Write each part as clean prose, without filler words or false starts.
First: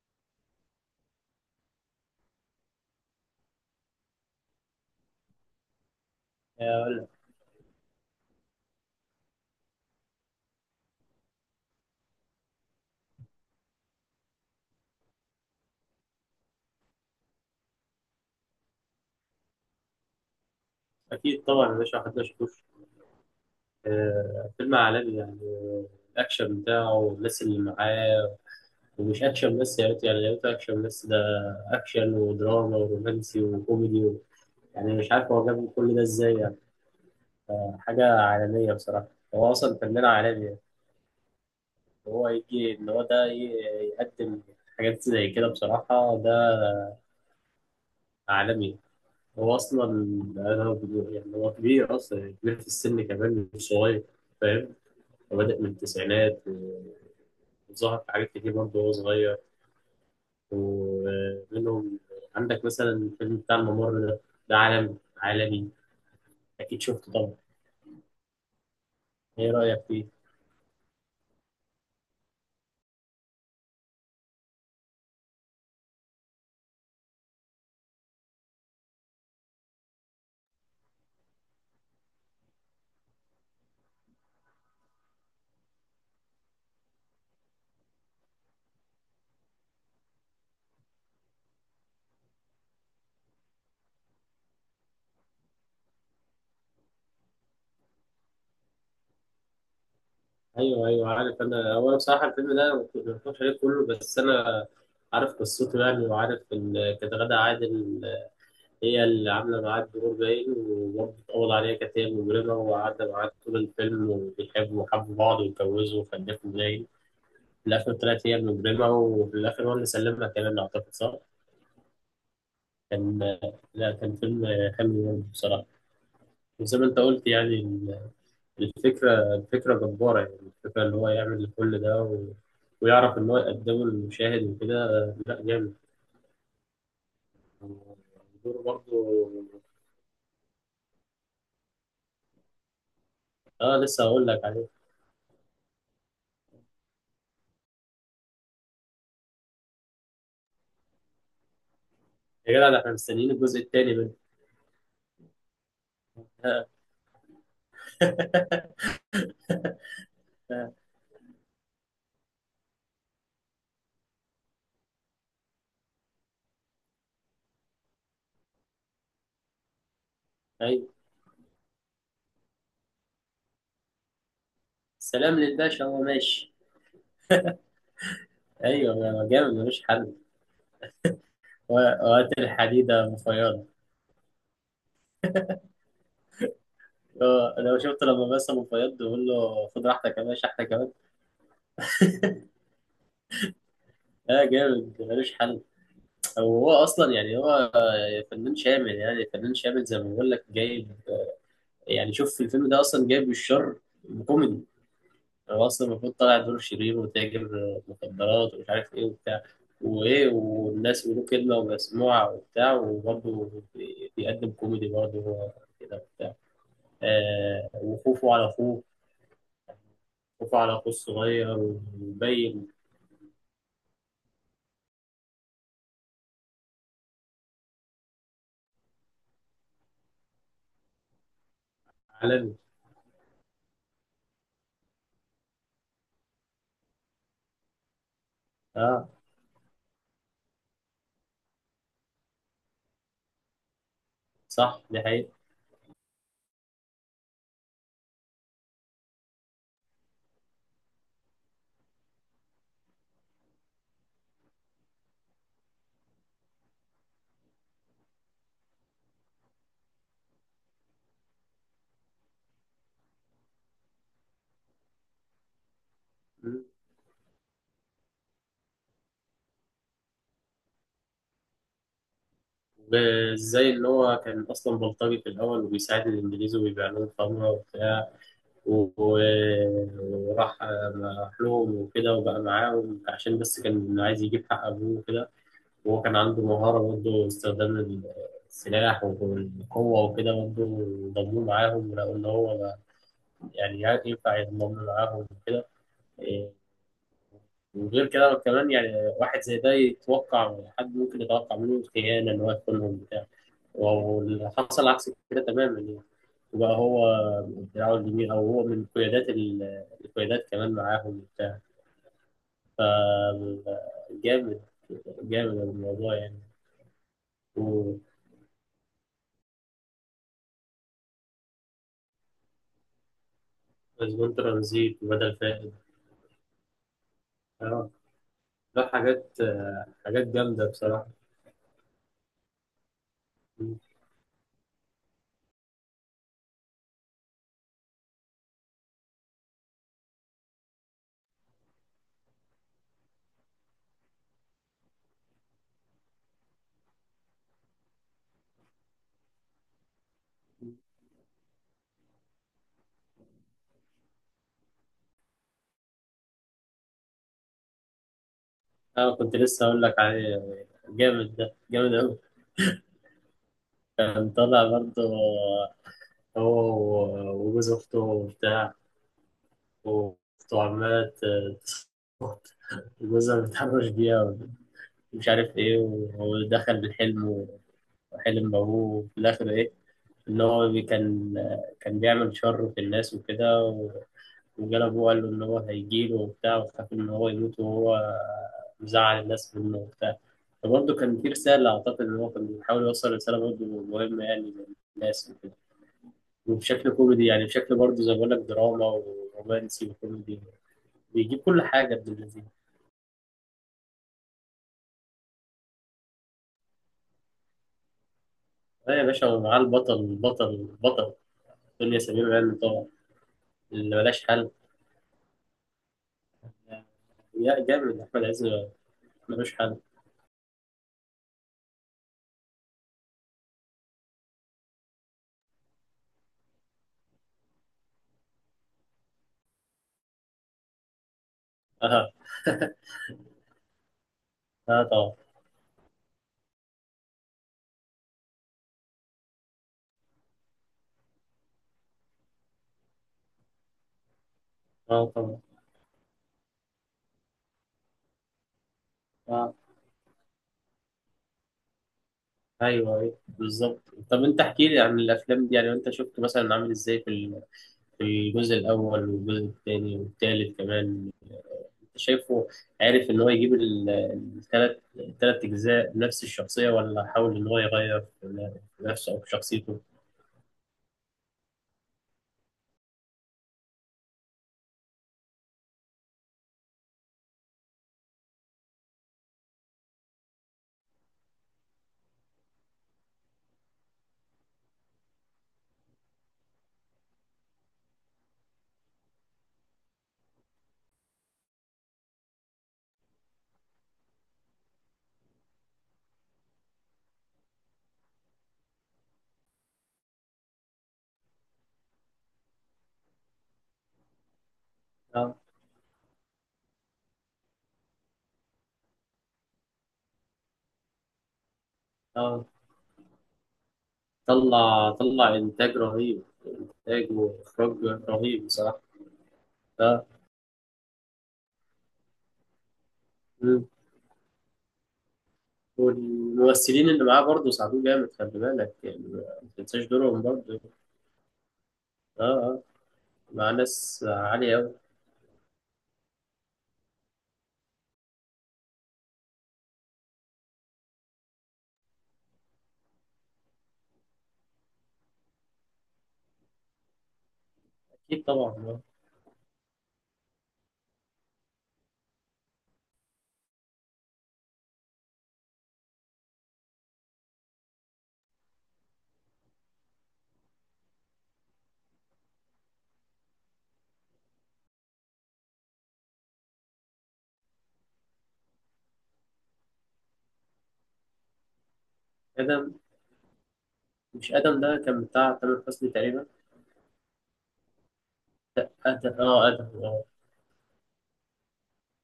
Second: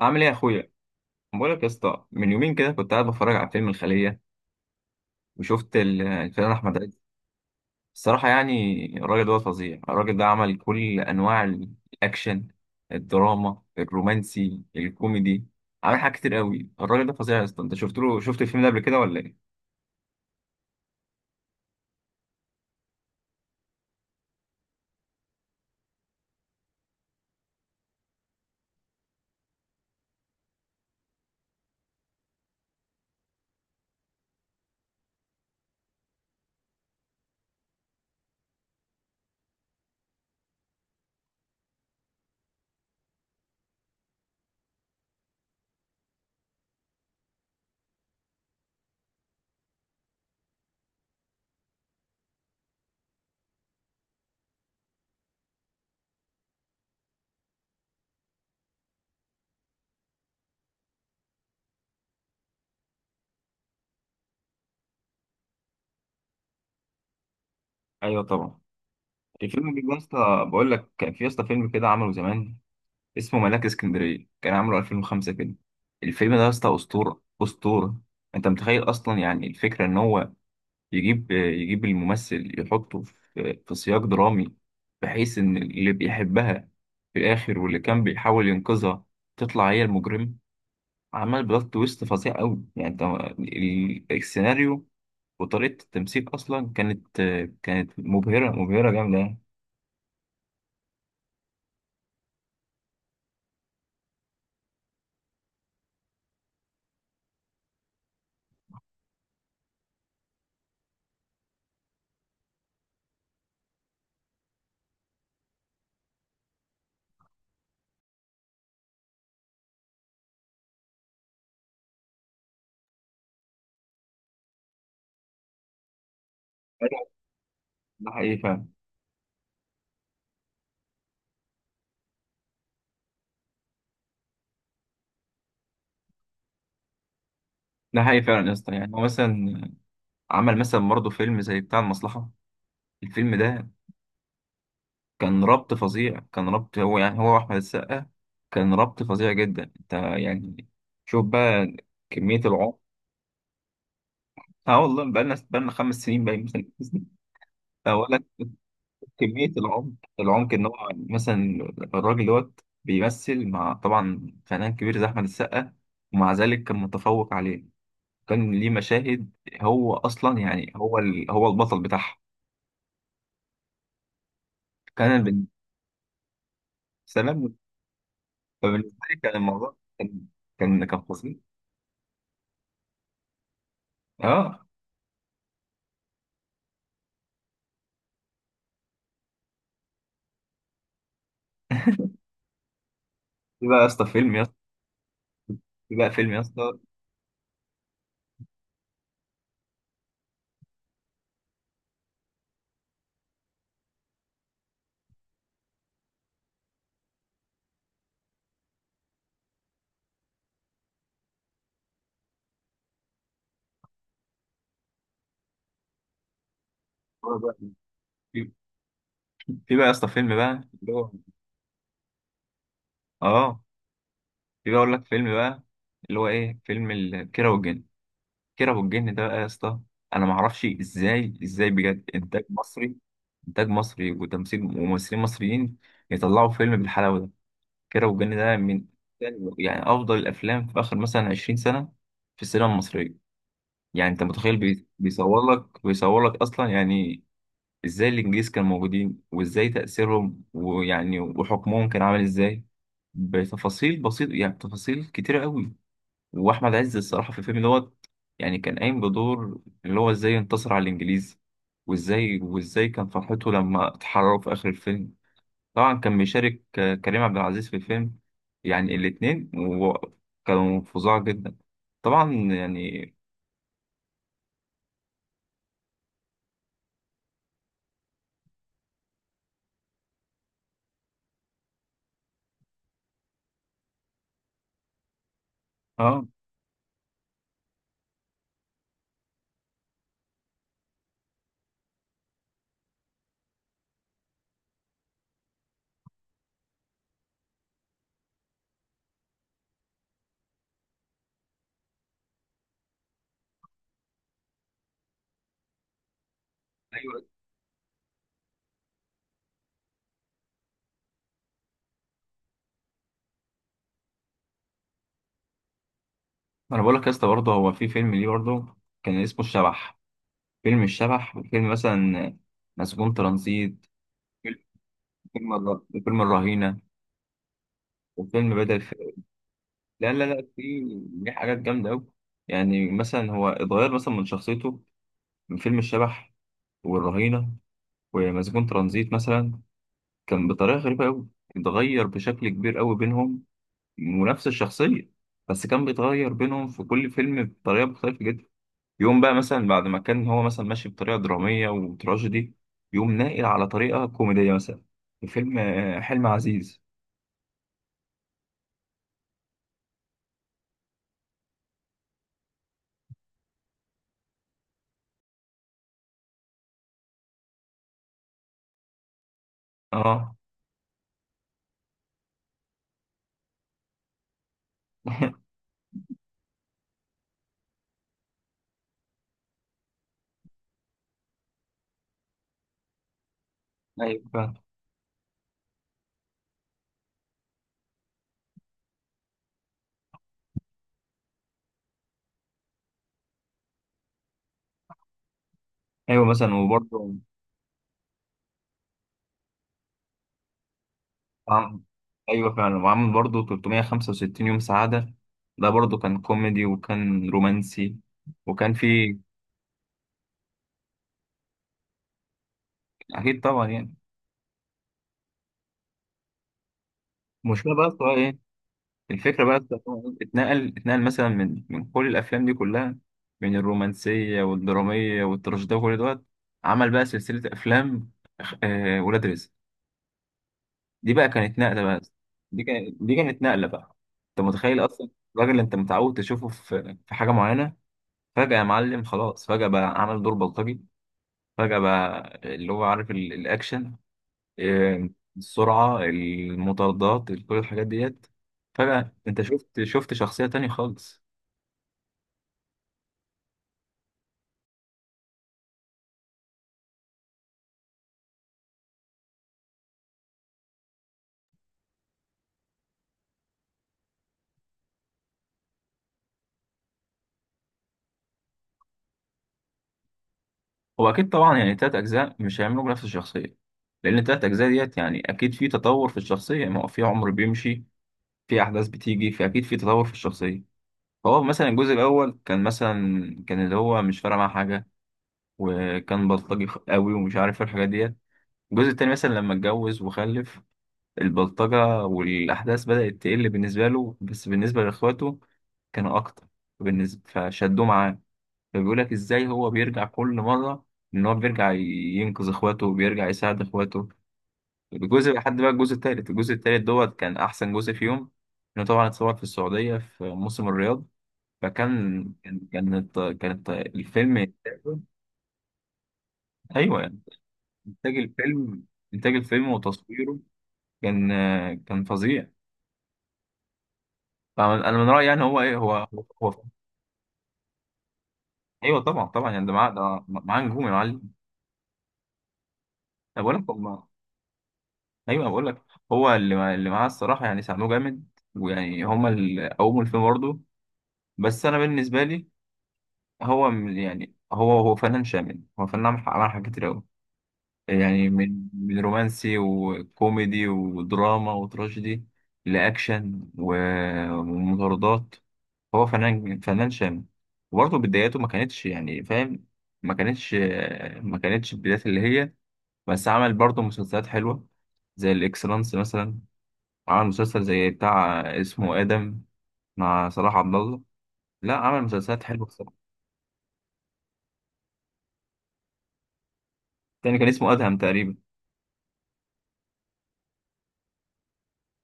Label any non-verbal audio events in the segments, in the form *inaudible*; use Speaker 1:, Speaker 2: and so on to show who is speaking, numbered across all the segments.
Speaker 1: عامل ايه يا اخويا؟ بقولك يا اسطى، من يومين كده كنت قاعد بتفرج على فيلم الخليه، وشفت الفنان احمد
Speaker 2: أقول
Speaker 1: عز.
Speaker 2: لك.
Speaker 1: الصراحه يعني الراجل ده فظيع، الراجل ده عمل كل انواع الاكشن، الدراما، الرومانسي، الكوميدي. عمل حاجات كتير قوي، الراجل ده فظيع يا اسطى. انت شفت له، شفت الفيلم ده قبل كده ولا ايه؟
Speaker 2: أكيد طبعا يا باشا، محدش يشوف. فيلم عالمي يعني. الأكشن بتاعه والناس اللي معاه. ومش أكشن بس، يا ريت يعني يا ريت أكشن بس. ده أكشن ودراما ورومانسي وكوميدي و... يعني مش عارف هو جاب كل ده إزاي يعني. حاجة عالمية بصراحة. هو أصلا فنان عالمي يعني. هو يجي إن هو ده يقدم حاجات زي كده، بصراحة ده عالمي. هو أصلا أنا يعني، هو كبير أصلا، يعني كبير في السن كمان مش صغير، فاهم. بادئ من التسعينات، وظهر في حاجات كتير برضه وهو صغير. ومنهم، عندك مثلا الفيلم بتاع الممر ده، ده عالم عالمي، اكيد شفته طبعا.
Speaker 1: ايوه طبعا.
Speaker 2: ايه
Speaker 1: الفيلم
Speaker 2: رايك
Speaker 1: ده يا
Speaker 2: فيه؟
Speaker 1: اسطى، بقول لك كان في يا اسطى فيلم كده عمله زمان، اسمه ملاك اسكندريه، كان عامله 2005 كده. الفيلم ده يا اسطى اسطوره اسطوره. انت متخيل اصلا يعني الفكره ان هو يجيب الممثل، يحطه في في سياق درامي، بحيث إن اللي بيحبها في الآخر واللي كان بيحاول ينقذها تطلع هي المجرم. عمل بلوت تويست فظيع أوي، يعني أنت السيناريو وطريقة التمثيل أصلا كانت، كانت مبهرة، مبهرة جامدة يعني.
Speaker 2: ايوه ايوه، عارف انا. هو أنا بصراحه الفيلم ده ما اتفرجتش عليه كله، بس انا عارف قصته يعني، وعارف ان كانت غادة عادل هي اللي عامله معاه الدور باين. وبرضه اتقبض عليها، كانت هي المجرمه، وقعدت معاه طول الفيلم، وبيحبوا وحبوا بعض واتجوزوا وخلفوا باين. في الآخر طلعت هي المجرمة، وفي الآخر هو اللي سلمها كمان، أعتقد صح؟ كان، لا كان فيلم حلو برضه بصراحة. وزي ما أنت
Speaker 1: أيوة،
Speaker 2: قلت يعني
Speaker 1: ده حقيقي فعلا.
Speaker 2: الفكرة جبارة يعني. الفكرة اللي هو يعمل كل ده و... ويعرف إن هو يقدمه للمشاهد وكده، لا جامد.
Speaker 1: ده حقيقي فعلا يا
Speaker 2: دوره
Speaker 1: اسطى، يعني
Speaker 2: برضه،
Speaker 1: هو مثلا عمل مثلا برضه فيلم زي بتاع المصلحة. الفيلم ده
Speaker 2: آه لسه هقول لك عليه.
Speaker 1: كان ربط فظيع، كان ربط هو يعني هو واحمد السقا، كان ربط فظيع جدا. انت يعني شوف بقى كمية
Speaker 2: يا جدع، ده
Speaker 1: العمق.
Speaker 2: إحنا مستنيين الجزء التاني منه.
Speaker 1: اه والله، بقالنا 5 سنين باين مثلا. اولا كمية العمق، العمق ان
Speaker 2: *laughs*
Speaker 1: هو مثلا الراجل دوت بيمثل مع طبعا فنان كبير زي احمد السقا، ومع ذلك كان متفوق عليه. كان ليه مشاهد، هو اصلا يعني
Speaker 2: أيوه.
Speaker 1: هو هو البطل بتاعها. كان
Speaker 2: سلام
Speaker 1: بن...
Speaker 2: للباشا، هو ماشي.
Speaker 1: سلام. فبالنسبة لي
Speaker 2: أيوه
Speaker 1: كان
Speaker 2: جامد
Speaker 1: الموضوع،
Speaker 2: ملوش حل.
Speaker 1: كان كان فظيع.
Speaker 2: و- وقت الحديدة مفيضة.
Speaker 1: اه.
Speaker 2: اه، انا شفت لما مثلا فياض بيقول له خد راحتك يا باشا احنا كمان.
Speaker 1: في بقى يا اسطى فيلم يا
Speaker 2: اه
Speaker 1: اسطى
Speaker 2: جامد ملوش حل.
Speaker 1: في بقى فيلم يا
Speaker 2: هو
Speaker 1: اسطى
Speaker 2: اصلا يعني، هو فنان شامل، يعني فنان شامل زي ما بقول لك، جايب يعني، شوف في الفيلم ده اصلا جايب الشر كوميدي. هو اصلا المفروض طالع دور شرير وتاجر مخدرات ومش عارف ايه وبتاع، وايه والناس بيقولوا كلمه ومسموعه وبتاع، وبرضه بيقدم كوميدي برضه، هو كده وبتاع.
Speaker 1: هو
Speaker 2: آه
Speaker 1: بقى-
Speaker 2: وخوفه على
Speaker 1: في
Speaker 2: اخوه،
Speaker 1: في بقى يا اسطى فيلم
Speaker 2: خوفه
Speaker 1: بقى
Speaker 2: على اخوه
Speaker 1: اللي هو،
Speaker 2: الصغير ومبين.
Speaker 1: اه، في بقى اقول لك فيلم بقى اللي هو ايه فيلم كيرة والجن. كيرة والجن ده بقى يا اسطى، انا ما اعرفش ازاي، ازاي بجد انتاج
Speaker 2: عالمي.
Speaker 1: مصري، انتاج مصري وتمثيل وممثلين مصريين يطلعوا فيلم بالحلاوه ده. كيرة والجن ده من
Speaker 2: اه
Speaker 1: يعني افضل الافلام في اخر مثلا 20 سنه في السينما المصريه. يعني انت متخيل
Speaker 2: صح، دي حقيقة.
Speaker 1: بيصور لك اصلا يعني ازاي الانجليز كانوا موجودين، وازاي تأثيرهم ويعني وحكمهم كان عامل ازاي، بتفاصيل بسيطة يعني تفاصيل كتيرة قوي. واحمد عز الصراحة في الفيلم دوت يعني كان قايم بدور اللي هو ازاي انتصر على الانجليز، وازاي كان فرحته لما اتحرروا في اخر الفيلم. طبعا كان بيشارك
Speaker 2: مم.
Speaker 1: كريم عبد العزيز في الفيلم. يعني الاتنين كانوا فظاع جدا طبعا يعني.
Speaker 2: وازاي ان هو كان اصلا بلطجي في الاول، وبيساعد الانجليز وبيبيع لهم خمره وبتاع، وراح راح لهم وكده، وبقى معاهم عشان بس كان عايز يجيب حق ابوه وكده. وهو كان
Speaker 1: اه
Speaker 2: عنده مهاره برضه، استخدام السلاح والقوه وكده برضه. ضموه معاهم، ولقوا ان هو يعني ينفع يضمن معاهم وكده. وغير كده كمان يعني، واحد زي ده يتوقع حد ممكن يتوقع منه خيانة، إن هو يخونهم بتاع. واللي حصل عكس كده تماما يعني. وبقى هو
Speaker 1: ايوه.
Speaker 2: دراعه اليمين، أو هو من قيادات القيادات كمان معاهم وبتاع. فجامد، جامد الموضوع يعني.
Speaker 1: انا بقول لك يا اسطى برضه هو في
Speaker 2: ومسجون
Speaker 1: فيلم ليه برضه، كان اسمه الشبح. فيلم الشبح، وفيلم مثلا مسجون ترانزيت، فيلم
Speaker 2: ترانزيت وبدل فائد.
Speaker 1: فيلم الرهينة،
Speaker 2: اه،
Speaker 1: وفيلم بدل
Speaker 2: لا
Speaker 1: فاقد.
Speaker 2: حاجات
Speaker 1: لا لا
Speaker 2: حاجات
Speaker 1: لا، في
Speaker 2: جامدة بصراحة.
Speaker 1: في حاجات جامدة أوي. يعني مثلا هو اتغير مثلا من شخصيته من فيلم الشبح والرهينة ومسجون ترانزيت مثلا، كان بطريقة غريبة أوي، اتغير بشكل كبير أوي بينهم. ونفس الشخصية بس كان بيتغير بينهم في كل فيلم بطريقة مختلفة جدا. يقوم بقى مثلا بعد ما كان هو مثلا ماشي بطريقة درامية وتراجيدي، يقوم ناقل على طريقة كوميدية مثلا في فيلم حلم عزيز.
Speaker 2: أنا كنت لسه أقول لك عليه، جامد ده، جامد أوي. كان طالع برضه هو وجوز أخته وبتاع،
Speaker 1: اه.
Speaker 2: وأخته عمالة جوزها متحرش بيها، ومش
Speaker 1: *laughs*
Speaker 2: عارف إيه، وهو دخل بالحلم وحلم بأبوه. وفي الآخر إيه، إن هو كان بيعمل شر في الناس وكده،
Speaker 1: ايوه فعلا.
Speaker 2: وجاله أبوه قال له إن هو هيجيله وبتاع، وخاف إن هو يموت وهو مزعل الناس منه وبتاع. فبرضه كان في رسالة، أعتقد إن هو كان بيحاول يوصل رسالة برضه مهمة يعني للناس وكده.
Speaker 1: ايوه مثلا
Speaker 2: وبشكل
Speaker 1: وبرضه
Speaker 2: كوميدي يعني، بشكل برضه زي ما بقول لك، دراما ورومانسي وكوميدي، بيجيب كل
Speaker 1: عم-
Speaker 2: حاجة، ابن الذين.
Speaker 1: ايوه فعلا. وعامل برضه 365 يوم سعادة، ده برضه كان كوميدي وكان رومانسي وكان
Speaker 2: اه يا
Speaker 1: فيه.
Speaker 2: باشا، ومعاه البطل البطل البطل دنيا سمير غانم طبعا،
Speaker 1: اكيد طبعا يعني.
Speaker 2: اللي ملاش حل. يا
Speaker 1: المشكلة بقى
Speaker 2: جامد
Speaker 1: في
Speaker 2: أحمد
Speaker 1: إيه؟
Speaker 2: عز،
Speaker 1: الفكرة
Speaker 2: ملوش
Speaker 1: بقى
Speaker 2: حل.
Speaker 1: اتنقل، اتنقل مثلا من من كل الأفلام دي كلها، من الرومانسية والدرامية والتراجيدية وكل دوت. عمل بقى سلسلة أفلام، آه، ولاد رزق. دي بقى كانت نقلة بقى،
Speaker 2: اه
Speaker 1: دي كانت دي كانت نقلة بقى. أنت متخيل
Speaker 2: اه
Speaker 1: أصلا
Speaker 2: طبعا.
Speaker 1: الراجل اللي أنت متعود تشوفه في في حاجة معينة، فجأة يا معلم خلاص، فجأة بقى عمل دور بلطجي، فجأة بقى اللي هو عارف الأكشن، آه،
Speaker 2: اه طبعا.
Speaker 1: السرعة، المطاردات، كل الحاجات ديت. فجأة أنت
Speaker 2: اه.
Speaker 1: شفت، شفت شخصية تانية خالص.
Speaker 2: ايوه ايوه بالظبط. طب انت احكي لي عن الافلام دي يعني، انت شفت مثلا عامل ازاي في في الجزء الاول والجزء الثاني والثالث كمان، شايفه؟ عارف ان هو يجيب الثلاث اجزاء بنفس الشخصيه، ولا حاول ان هو يغير في نفسه او في شخصيته؟
Speaker 1: هو اكيد طبعا يعني تلات اجزاء مش هيعملوا نفس الشخصيه، لان التلات اجزاء ديت يعني اكيد في تطور في الشخصيه. ما هو في عمر بيمشي، في احداث بتيجي، فاكيد في تطور في الشخصيه. فهو مثلا الجزء الاول كان مثلا، كان اللي هو مش فارق معاه حاجه وكان بلطجي قوي ومش عارف إيه الحاجات ديت. الجزء التاني مثلا لما اتجوز وخلف، البلطجه والاحداث بدات تقل بالنسبه له، بس بالنسبه لاخواته كانوا اكتر بالنسبه فشدوه معاه. فبيقول لك ازاي هو بيرجع كل مره، ان هو بيرجع ينقذ اخواته وبيرجع يساعد اخواته. الجزء
Speaker 2: اه
Speaker 1: لحد بقى الجزء التالت، الجزء التالت دوت كان احسن جزء فيهم. انه طبعا اتصور في السعوديه في موسم الرياض، فكان
Speaker 2: اه.
Speaker 1: كانت الفيلم.
Speaker 2: طلع انتاج رهيب،
Speaker 1: ايوه
Speaker 2: انتاج
Speaker 1: يعني
Speaker 2: واخراج
Speaker 1: انتاج
Speaker 2: رهيب بصراحه.
Speaker 1: الفيلم، انتاج الفيلم
Speaker 2: اه.
Speaker 1: وتصويره كان، كان فظيع.
Speaker 2: مم.
Speaker 1: طبعاً انا من رايي يعني هو ايه، هو هو
Speaker 2: والممثلين اللي معاه برضه ساعدوه جامد، خلي بالك يعني
Speaker 1: ايوه طبعا
Speaker 2: ما
Speaker 1: طبعا يعني ده
Speaker 2: تنساش
Speaker 1: معاه،
Speaker 2: دورهم
Speaker 1: ده
Speaker 2: برضه.
Speaker 1: معاه نجوم يا معلم.
Speaker 2: اه اه،
Speaker 1: انا
Speaker 2: مع
Speaker 1: بقول لك هم،
Speaker 2: ناس عاليه قوي.
Speaker 1: ايوه بقول لك هو اللي معاه الصراحه يعني ساعدوه جامد، ويعني هما اللي قوموا الفيلم برضه. بس انا بالنسبه لي، يعني هو هو فنان شامل، هو فنان عمل، عمل حاجات كتير قوي،
Speaker 2: اكيد
Speaker 1: يعني
Speaker 2: طبعا
Speaker 1: من
Speaker 2: آه.
Speaker 1: من رومانسي وكوميدي ودراما وتراجيدي لاكشن ومطاردات. هو فنان، فنان شامل. وبرضه بداياته ما كانتش يعني فاهم، ما كانتش، ما كانتش البدايات اللي هي، بس عمل برضه مسلسلات حلوه زي الاكسلانس مثلا. عمل مسلسل زي بتاع اسمه آدم مع صلاح عبد الله. لا عمل مسلسلات حلوة
Speaker 2: ادم،
Speaker 1: بصراحة.
Speaker 2: مش ادم ده كان بتاع تامر حسني تقريبا.
Speaker 1: تاني كان اسمه أدهم تقريبا.
Speaker 2: ادم، اه ادم آه.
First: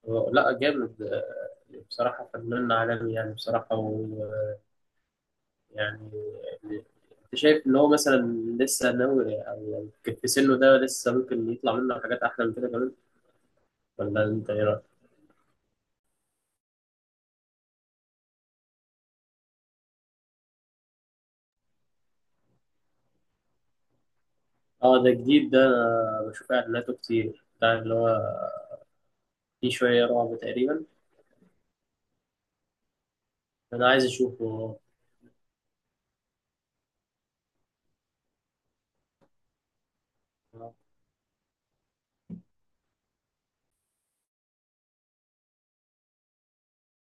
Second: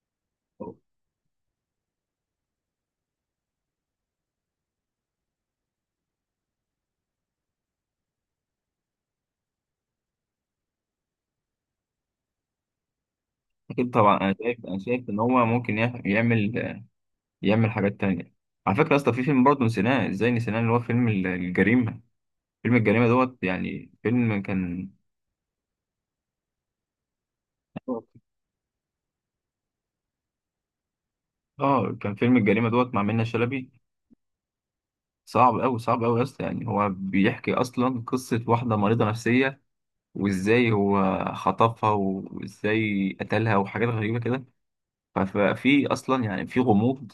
Speaker 2: لا جامد، بصراحة فنان عالمي يعني، بصراحة. ويعني أنت شايف إن هو مثلا لسه ناوي، أو يعني في سنه ده لسه ممكن يطلع منه حاجات أحلى من كده كمان،
Speaker 1: أكيد طبعا.
Speaker 2: ولا
Speaker 1: أنا
Speaker 2: أنت إيه
Speaker 1: شايف، أنا
Speaker 2: رأيك؟
Speaker 1: شايف إن هو ممكن يعمل، يعمل حاجات تانية. على فكرة أصلا في فيلم برضه نسيناه، إزاي نسيناه، اللي هو فيلم الجريمة. فيلم الجريمة دوت يعني فيلم كان،
Speaker 2: أه ده جديد، ده أنا بشوف إعلاناته كتير، بتاع اللي هو فيه شوية رعب تقريبا.
Speaker 1: آه، كان فيلم الجريمة دوت مع منة شلبي.
Speaker 2: أنا عايز أشوفه.
Speaker 1: صعب أوي، صعب أوي يا اسطى، يعني هو بيحكي أصلا قصة واحدة مريضة نفسية وإزاي
Speaker 2: آه،
Speaker 1: هو خطفها وإزاي قتلها وحاجات غريبة كده. ففي اصلا يعني في غموض.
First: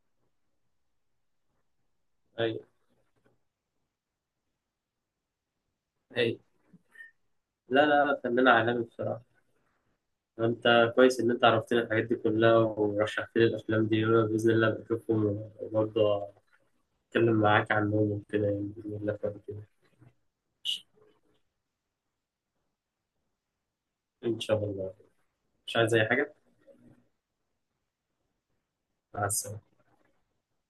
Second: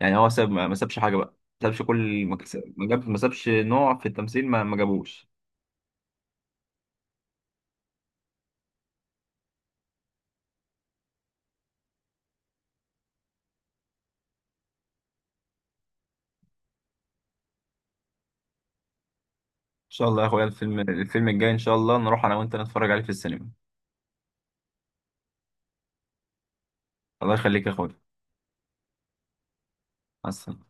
Speaker 1: يعني هو ساب، ما سابش حاجه بقى، ما سابش، كل
Speaker 2: أيوه
Speaker 1: ما جاب، ما سابش نوع في التمثيل ما جابوش.
Speaker 2: أيوه. لا لا لا، فنان عالمي بصراحة. أنت كويس إن أنت عرفتني الحاجات دي كلها، ورشحت لي الأفلام دي، وأنا بإذن الله بشوفهم، وبرضه أتكلم معاك عنهم وكده يعني، بإذن الله بعد كده.
Speaker 1: ان شاء الله يا اخويا، الفيلم الفيلم الجاي ان شاء الله نروح انا وانت نتفرج عليه في السينما.
Speaker 2: إن شاء الله، مش عايز أي حاجة.
Speaker 1: الله يخليك يا اخويا.
Speaker 2: مع السلامة.
Speaker 1: مع السلامة.